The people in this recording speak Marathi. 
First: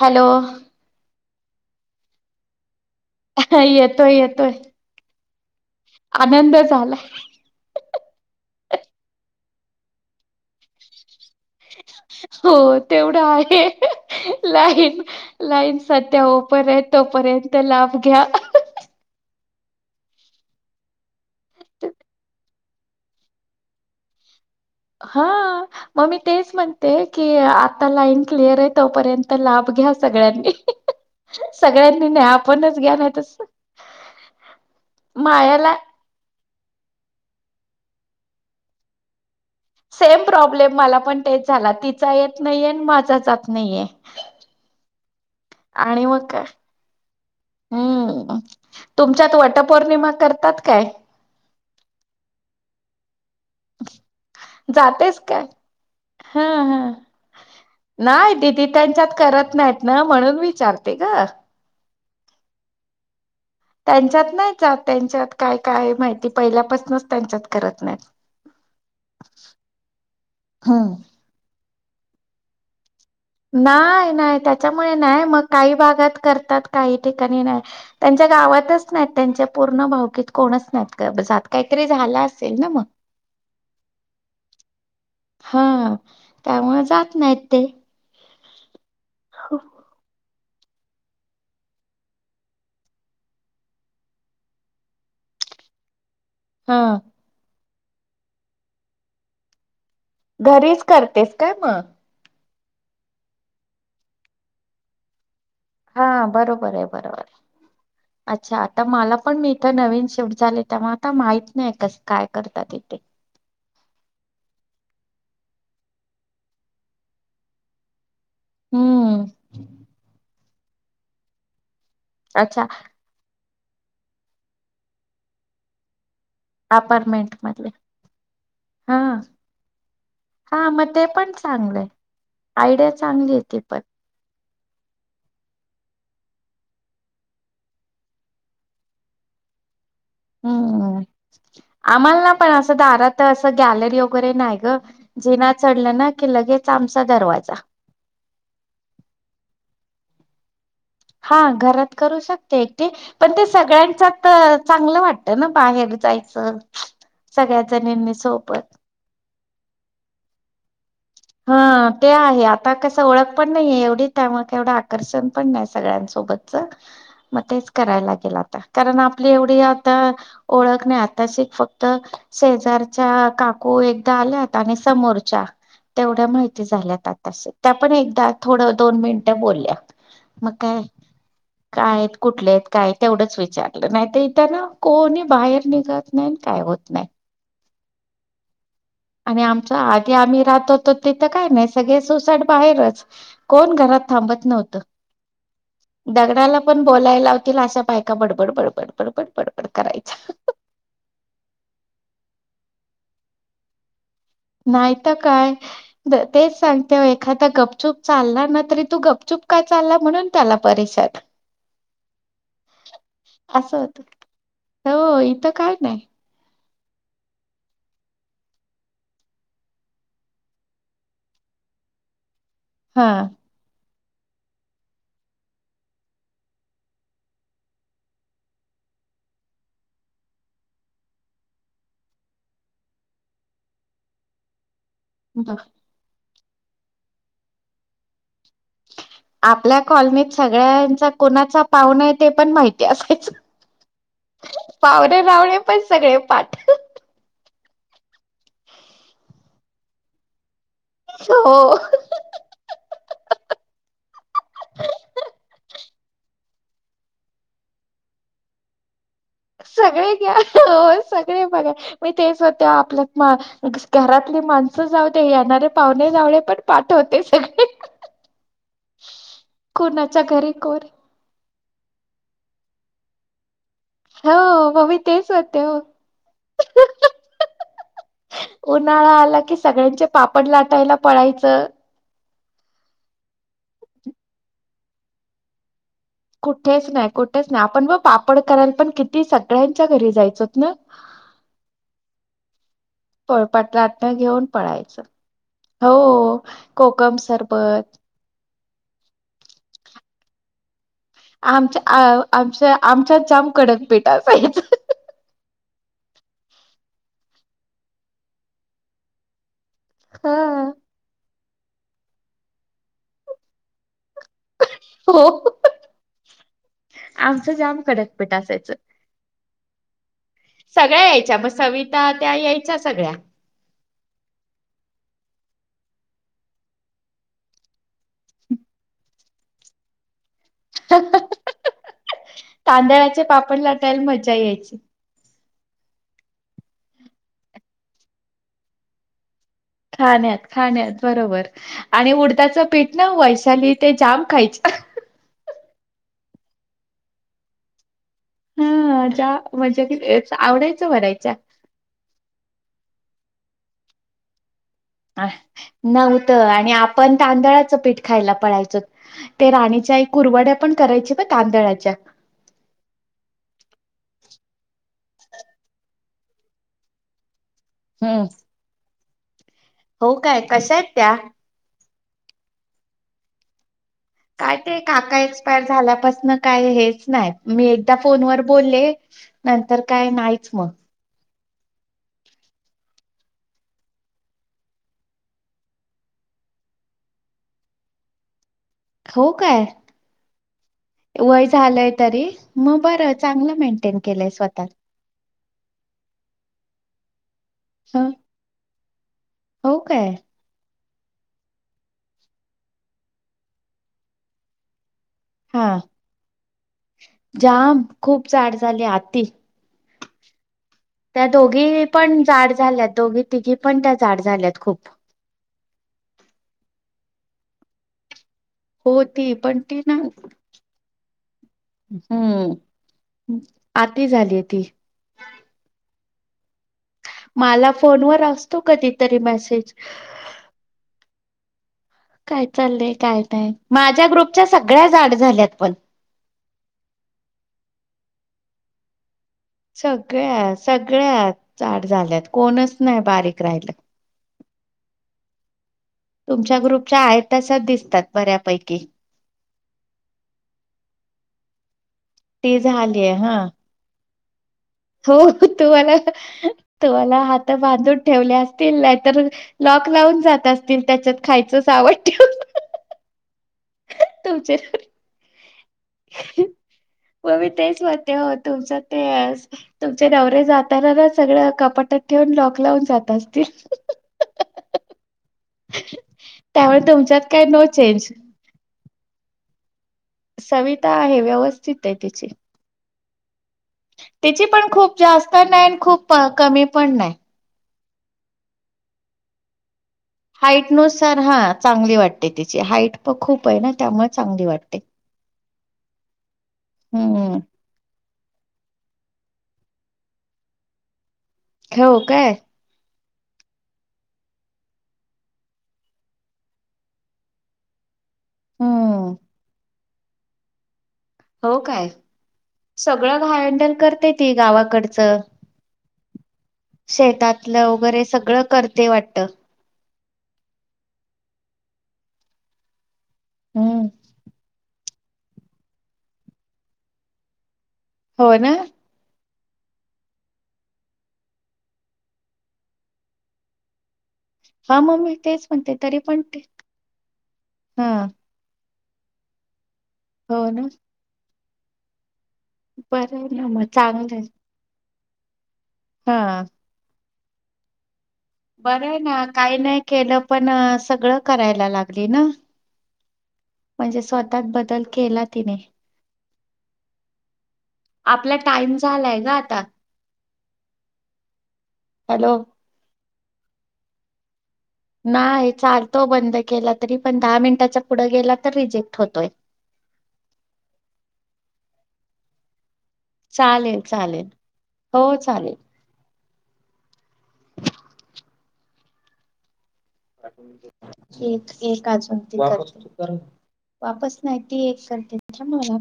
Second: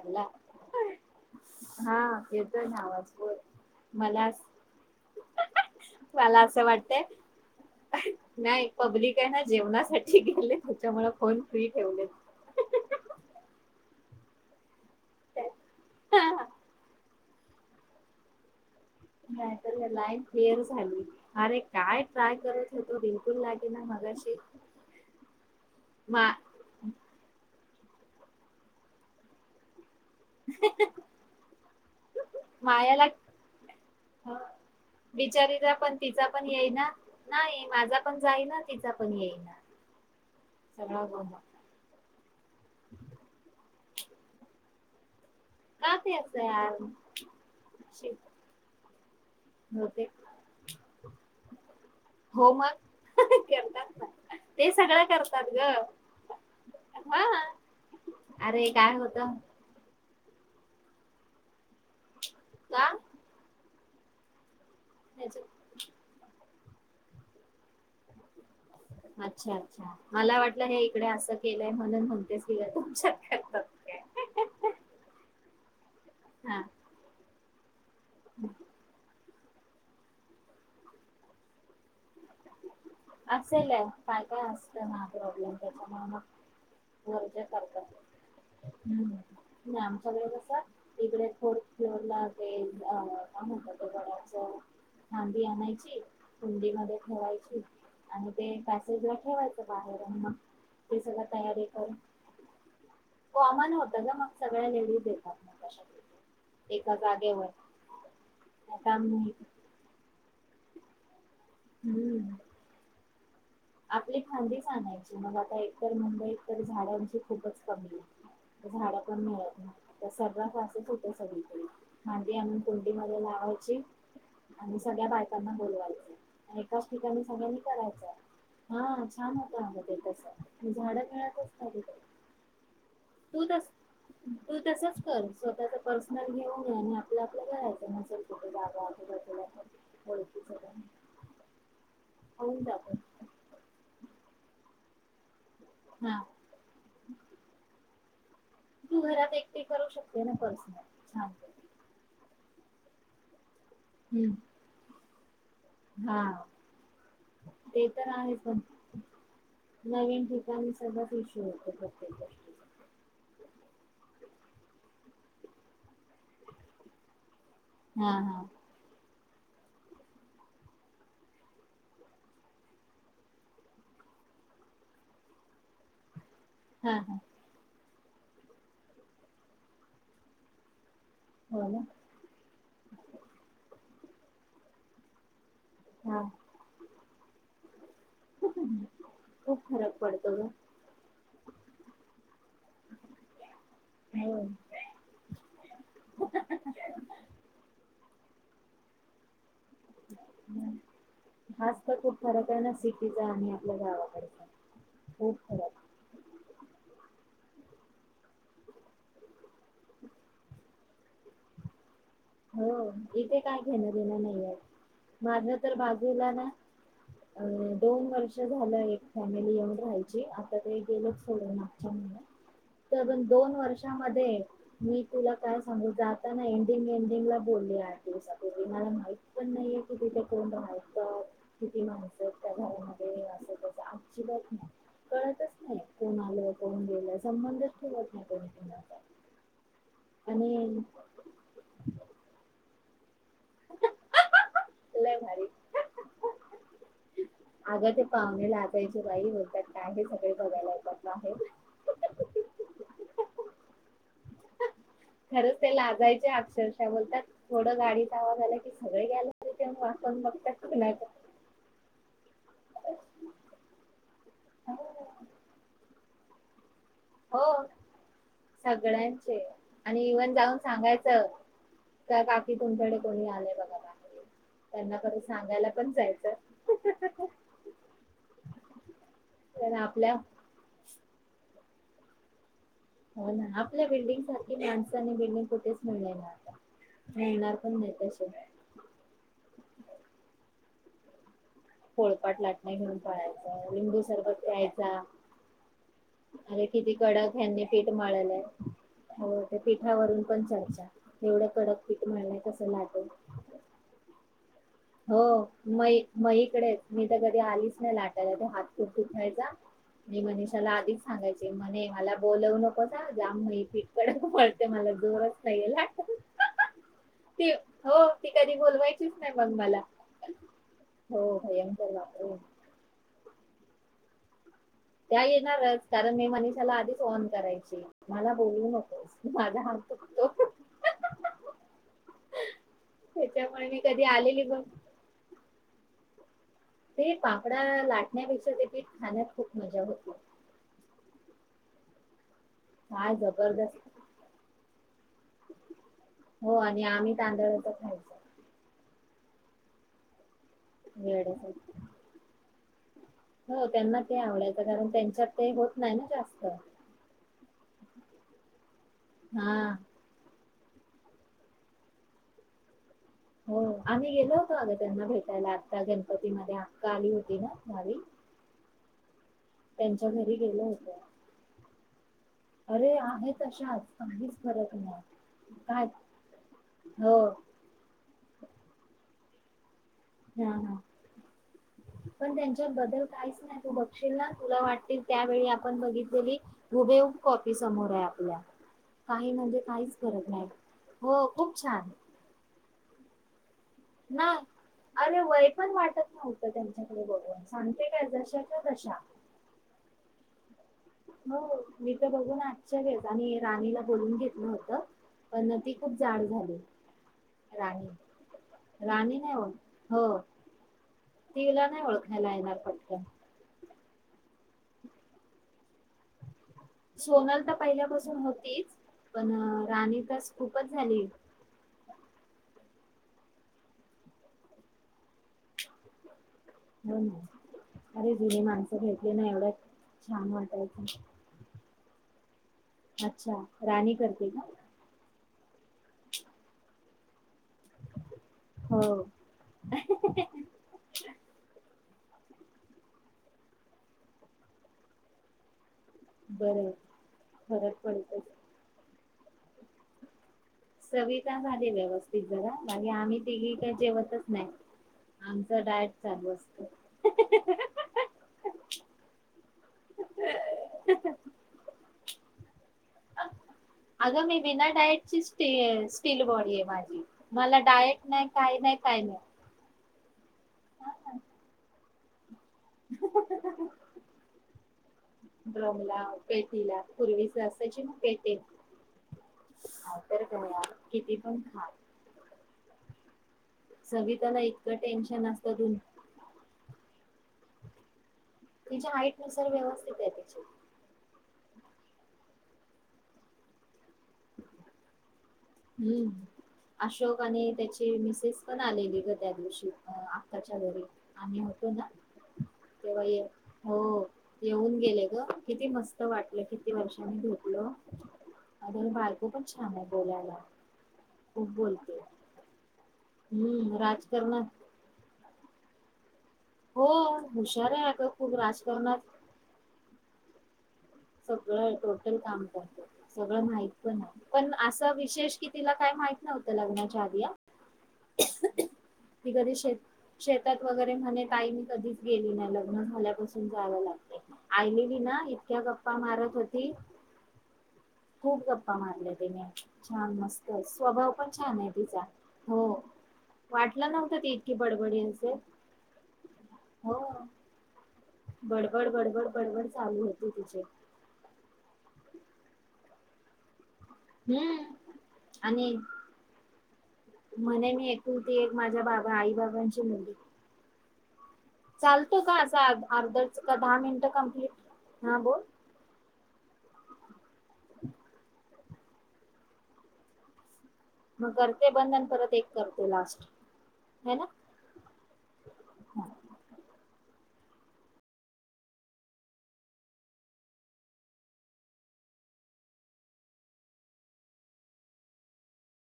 हॅलो हा येतो आवाज बोल हा येतोय येतोय मला मला आनंद असं झाला वाटतं नाही पब्लिक आहे ना जेवणासाठी गेले त्याच्यामुळे फोन फ्री ठेव हो तेवढं आहे लाईट लाईन सध्या पर आहे तोपर्यंत लाभ घ्या. नाहीत हे लाईन क्लिअर झाली अरे काय ट्राय करत. तो बिलकुल लागेना मगाशी हा मग मी मा तेच म्हणते ते कि आता लाईन क्लिअर आहे तोपर्यंत लाभ घ्या. सगळ्यांनी सगळ्यांनी नाही आपणच मायाला घ्यान तसं बिचारीला पण तिचा पण येई ना नाही माझा पण जाईना तिचा पण येई ना. सेम प्रॉब्लेम मला पण तेच झाला तिचा येत नाहीे माझा जात नाहीये. आणि ते मग का असं यार शिट, हम्म तुमच्यात होते वटपौर्णिमा करतात काय? हो मग करतात ते सगळं जातेस काय करतात ग हा नाही अरे काय एककेत्यांच्यात होतं करत नाहीत ना म्हणून विचारते ग का? त्यांच्यात नाहीच त्यांच्यात ह्याच्यात? काय काय माहिती पहिल्यापासूनच त्यांच्यात करत नाही. अच्छा अच्छा मला वाटलं हे हम्म इकडे असं केलंय म्हणून म्हणतेच तुमच्या नाही नाही त्याच्यामुळे नाही मग काही भागात हा करतात काही ठिकाणी नाही त्यांच्या गावातच नाहीत त्यांच्या पूर्ण भावकीत कोणच नाहीत. काहीतरी झाला असेल ना मग असेलय काय काय असतं ना प्रॉब्लेम हा त्याच्या त्यामुळे जात गरज नाहीत ते करतात. हम्म आमच्याकडं कसं तिकडे फोर्थ फ्लोअर ला अ काय म्हणतं ते घडचं फादी आणायची कुंडी मध्ये हा. ठेवायची आणि ते पॅसेजला ठेवायचे. बाहेर घरीच ते सगळी करतेस काय तयारी मग करून कोमान होत का मग सगळ्या लेडीज देतात. हा बरोबर आहे बरोबर आहे अच्छा आता मला पण मी इथं नवीन शिफ्ट झाले तेव आता माहित नाही कसं काय हम्म करतात इथे आपली खांदी स आणायची मग आता एकतर मुंबईतत झाडांची खूपच कमी आहे. झाड पण हम्म मिळत नाही त्या सर्व फच होत सगळी. मांदी आणून अच्छा कंडी मध्ये लावायची आणि सगळ्या बायकांना बोलवायची एकाच ठिकाणी अपार्टमेंट सगळ्यांनी मधले करायचंय. हा छान होतं आ म ते तस हा मग झाड ते पिळ पण कसतात तथ चांगलंय [unintelligible] आयडिया चांगली येते पण तु तसच कर स्वतःच पर्सनल घेऊन ये आणि आपलं आपलं घरायचं कठे जा [unintelligible] हम्म आम्हाला ना पण अस दारात असं गॅलरी वगैरे नाही ग जिना चढलं ना हा की लगेच आमचा दरवाजा तू घरात एकट करू शकते ना पर्सनल हा छान घरात करू शकते एकट पण ते सगळ्यांच्या चांगलं वाटतं. ना बाहेर हा जायचं, सगळ्या ते तर जणींनी आहे पण सोबत नवीन ठिकाणी, हा ते [unintelligible] आहे आता कसं ओळख पण नाहीये एवढी, त्यामुळे एवढं आकर्षण पण नाही, सगळ्यांचं. सोबतच, मग तेच कराय हा लागेल हा आता, कारण आपली एवढी आता ओळख नाही आताशी, फक्त शेजारच्या काकू एकदा आल्या होत्या, आणि समोरच्या एवढ्या माहिती हा झाल्यात हा आत्ताशे. त्या पण एकदा, थोडं दोन मिनिटं बोलल्या, मग काय हो ना काय आहेत, कुठले आहेत? काय तेवढंच विचारलं, नाहीत इथ ना, कोणी बाहेर निघत हा नाही, आणि काय होत नाही. आणि खूप आमचा फरक आधी, पडतो ग आम्ही राहत होतो, तिथं काय नाही, सगळे सोसाट बाहेरच. कोण घरात हो थांबत नव्हतं. दगडला पण बोलायला लावतील, अशा बायका बडबड, बडबड, बडबड, बडबड, करायचा. हाच तर खूप फरक आहे ना, सिटीचा, आणि आपल्या गावाकडचा. नाहीतर खूप काय, फरक तेच सांगते एखादा गपचूप चालला ना, तरी तो गपचुप का चालला, म्हणून त्याला परेशान हो, इथे काय असं घेणं होतं देणं नाहीये, हो इथं माझ्या तर काय नाही बाजूला ना अ दोन वर्ष झालं, एक फॅमिली येऊन राहायची, आता ते गेलेत सोडून मागच्या महिन्यात. हा [unintelligible] दोन वर्षामध्ये, मी तुला काय सांगू, जाताना एंडिंग [unintelligible] बोलली आठ दिवसपूर्वी, मला माहित पण नाहीये की तिथे कोण रहायचं? किती माणसं त्या घरामध्ये? अस तसं अजिबात नाही. कळतच ब- नाही, कोण आलं? कोण गेलं? संबंधच ठेवत नाही, कोणी कोणाचा. आपल्या कॉलनीत आणि सगळ्यांचा कोणाचा पाहुण आहे, ते पण माहिती असायचं. लय पावणे भारी लावणे पण सगळे पाठ. अगं ते पाहुणे लाजायचे बाई, बोलतात काय हे सगळे बघायला येतात. बाहेर हो. खरंच ते लाजायचे अक्षरशः, बोलतात थोडं गाडीचा आवाज झालं की सगळं गेलं सगळे घ्या, हो सगळे बघा मी तेच म्हणते, आपल्या घरातली माणसं जाऊदे, येणारे पाहुणे जावळे पण पाठवत हो, सगळ्यांचे. आणि कुणाच्या इव्हन घरी जाऊन कोण सांगायच त, काकी तुमच्याकडे कोणी आलय बघा. हो मग त्यांना मी परत तेच होते सांगायला हो. पण जायचं. [unintelligible] उन्हाळा आला की, तर सगळ्यांचे आपल्या पापड लाटायला पळायचं. हो ना, आपल्या बिल्डिंग सारखी माणसं आणि बिल्डिंग, कुठेच मिळले नाही. आता कुठेच नाही, कुठेच मिळणार नाही, पण आपण ब तसे पापड करायला पण किती, सगळ्यांच्या घरी जायचोत ना? पोळपाट लाटणे घेऊन पळायचं, पोळपाट लिंबू लाटणं सरबत घेऊन पिळायचा पळायचं हो अरे किती कोकम कडक, ह्यानी पीठ सरबत माळलय हो, ते पीठावरून पण चर्चा एवढं आमच्या, कडक पीठ आ मळलंय कसं आमच्या लाटून आमच्यात जाम कडक बेटा [unintelligible] हो, म मईकडे मी तर कधी आलीच नाही लाटायला, ते हात खूप दुखायचा मी मनीषाला हा. आधिक सांगायचे, म्हणे मला बोलवू नकोस हा, जा [unintelligible] कडक मळते [unintelligible] मला हो जोरच न्हाई [unintelligible] ते आमचं जाम हो, कडक ती पीठ कधी असायचं. बोलवायचीच नाही मग मला. सगळ्या यायच्या, हो मग भयंकर सविता त्या बापरे. यायच्या सगळ्या. त्या येणारच, कारण मी मनषाला आधीच ऑन करायची, मला बोलू नको म तांदळाचे पापड त्याच्यामुळे मी लाटायला कधी मज्जा आलेली पण यायची ते पापडा लाटण्यापेक्षा तेेत खाण्यात खूप मजा होती. खाण्यात खाण्यात बरोबर आणि उडताचं पीठ ना काय वैशाली जबरदस्त ते जाम खायच हो आणि आम्ही तांदळ तर खायच हा ज्या म्हणजे क व हो त्यांना ते आवडायचं कारण त्यांच्यात ते होत नाही ना नव्हत जास्त आणि आपण तांदळाचं पीठ खायला पडयचं ते हा राणीच्या कुरवड्या पण करायचे ब तांदळाच्या हो आम्ही गेलो होतो अगं त्यांना भेटायला आता गणपतीमध्ये आक्क आली होती ना मावी ह त्यांच्या घरी गेल्या कशा होत आहेत त्या? अरे आहे तशाच काहीच काय फरक ते नाही काका एक्सपायर काय झाल्यापासन काय हेच हो नाही मी त्या फोनवरर बोलले नंतर काय नाहीच हा मग हा [inaudible] पण त्यांच्यात बदल काहीच नाही तू बघशील ना तुला वाटतील त्यावेळी आपण बघितलेली हुबेहूब कॉपी समोर आहे आपल्या हो काही म्हणजे काय काहीच करत नाही हो वय खूप छान झालंय तरी मग बर चांगलं मेंटेन केलंय ना स्वतः अरे वय पण वाटत नव्हतं त्यांच्याकडे बघवून सांगते ह काय जशा का तशा हो काय हो मी तर बघून आज्च्या घेत आणि राणीला बोलून घेतलं होतं पण हा ती खूप जाड झाली जाम राणी खूप जाड झाली राणी आती नाही हो हो त्या तिला दोघी नाही पण ओळखायला जाड येणार झाल्यात पटकन दोघी तिघी पण त्या जाड झाल्यात खूप सोनल तर पहिल्यापासून होतीच हो पण ती ती ना राणी तरंच खूपच झाली हम्म आती झालीय ती [inaudible] हो नाही मला अरे फोनवर जुनी असतो माणसं घेतली कधीतरी ना एवढं मेसेज छान वाटायचं काय चाललंय काय अच्छा नाही राणी माझ्या करते का ग्रुपच्या सगळ्या जाड झाल्यात पण हो सगळ्या सगळ्यांत जाड झाल्यात कोणच नाही बारीक राहिलं तुमच्या बरं ग्रुपच्या आहेत तसंच फरक दिसतात पडतोच बऱ्यापैकी सविता झाली व्यवस्थित जरा ती मग झालीय आम्ही हा तिघी का जेवतच नाही हो आमचं डायट तुम्हांला चालू असत. तुम्हांला हात बांधून ठेवले असतील नाहीतर लॉक लावून जात असतील त्याच्यात खायचं सामान ठेव अगं मी बिना डायटची स्टे आहे स्टील बॉडी आहे माझी मला डायट नाही काही नाही काय नाही बस गं तुमचे नवरे जाताना ना सगळं कपाटात ठेवून लॉक लावून जात असतील ड्रमला पेटीला त्यामुळे तुमच्यात पूर्वीच काय नो असाची मग चेंज पेटे हा तर बया सविता किती आहे पण खा व्यवस्थित आहे तिची सविताला तिची पण इतकं खूप टेन्शन जास्त नाही असतून आणि खूप कमी पण नाही. तिच्या हाईट नुसार व्यवस्थित आहेे ते हाईट नुसार हा चांगली वाटते तिची हाईट पण खूप आहे ना त्यामुळे चांगली वाटते. हम्म अशोक हम्म आणि त्याच्या ते मिसेस पण आलेली गं त्या दिवशी आत्याच्या घरी आणि. ठेव काय. वय. हो येऊन गेले गं किती मस्त वाटलं किती वर्षांनी भेटलो. आणि हम्म बायको पण छान आहे बोलायला, खूप हो काय बोलते. सगळं गं हैंडल हम्म करते ती राजकारणात गावाकडचं. हो शेतातलं हुशार आहे वगैरे अगं खूप सगळं करते राजकारणात. वाटत सगळं टोटल काम करत्यात सगळं माहित हम्म पण आहे, पण असा विशेष कि तिला काय माहित नव्हतं लग्नाच्या आधी आ. होय ना. ती कधी शेत शेतात वगैरे म्हणे ताई मी कधीच गेली नाही लग्न झाल्यापासून जावं लागतंय. हा आईने मग मी ना तेच इतक्या म्हणते गप्पा तरी पण मारत ते, होती हा. खूप गप्पा मारल्या तिने छान हो मस्त ना स्वभाव पण छान आहे तिचा. हो बरं आहे ना मग वाटलं चांगलं नव्हतं आहे ती इतकी बडबडी असेल. हा. हो. बरं बडबड आहे ना बडबड काही बडबड नाही चालू केलं होती पण तिची सगळं करायला लागली ना म्हणजे स्वतःात हम्म बदल केला तिने. आणि म्हणे मी एकटीती आपला एक टाइम माझ्या बाबा झालाय ग आई आता बाबांची मुली. चालतो का हॅलो असा अर्धा का दहा मिनिटं कम्प्लीट. हा बोल नाही चालतो बंद केला तरी पण दहा मिनिटाच्या पुढं गेला तर रिजेक्ट होतोय. मग करते बंद आणि परत एक करते लास्ट. चालेल है ना चालेल, हो चालेल. हा एक एक अजून तिथं. वापस नाहीती एक करते थांब मला.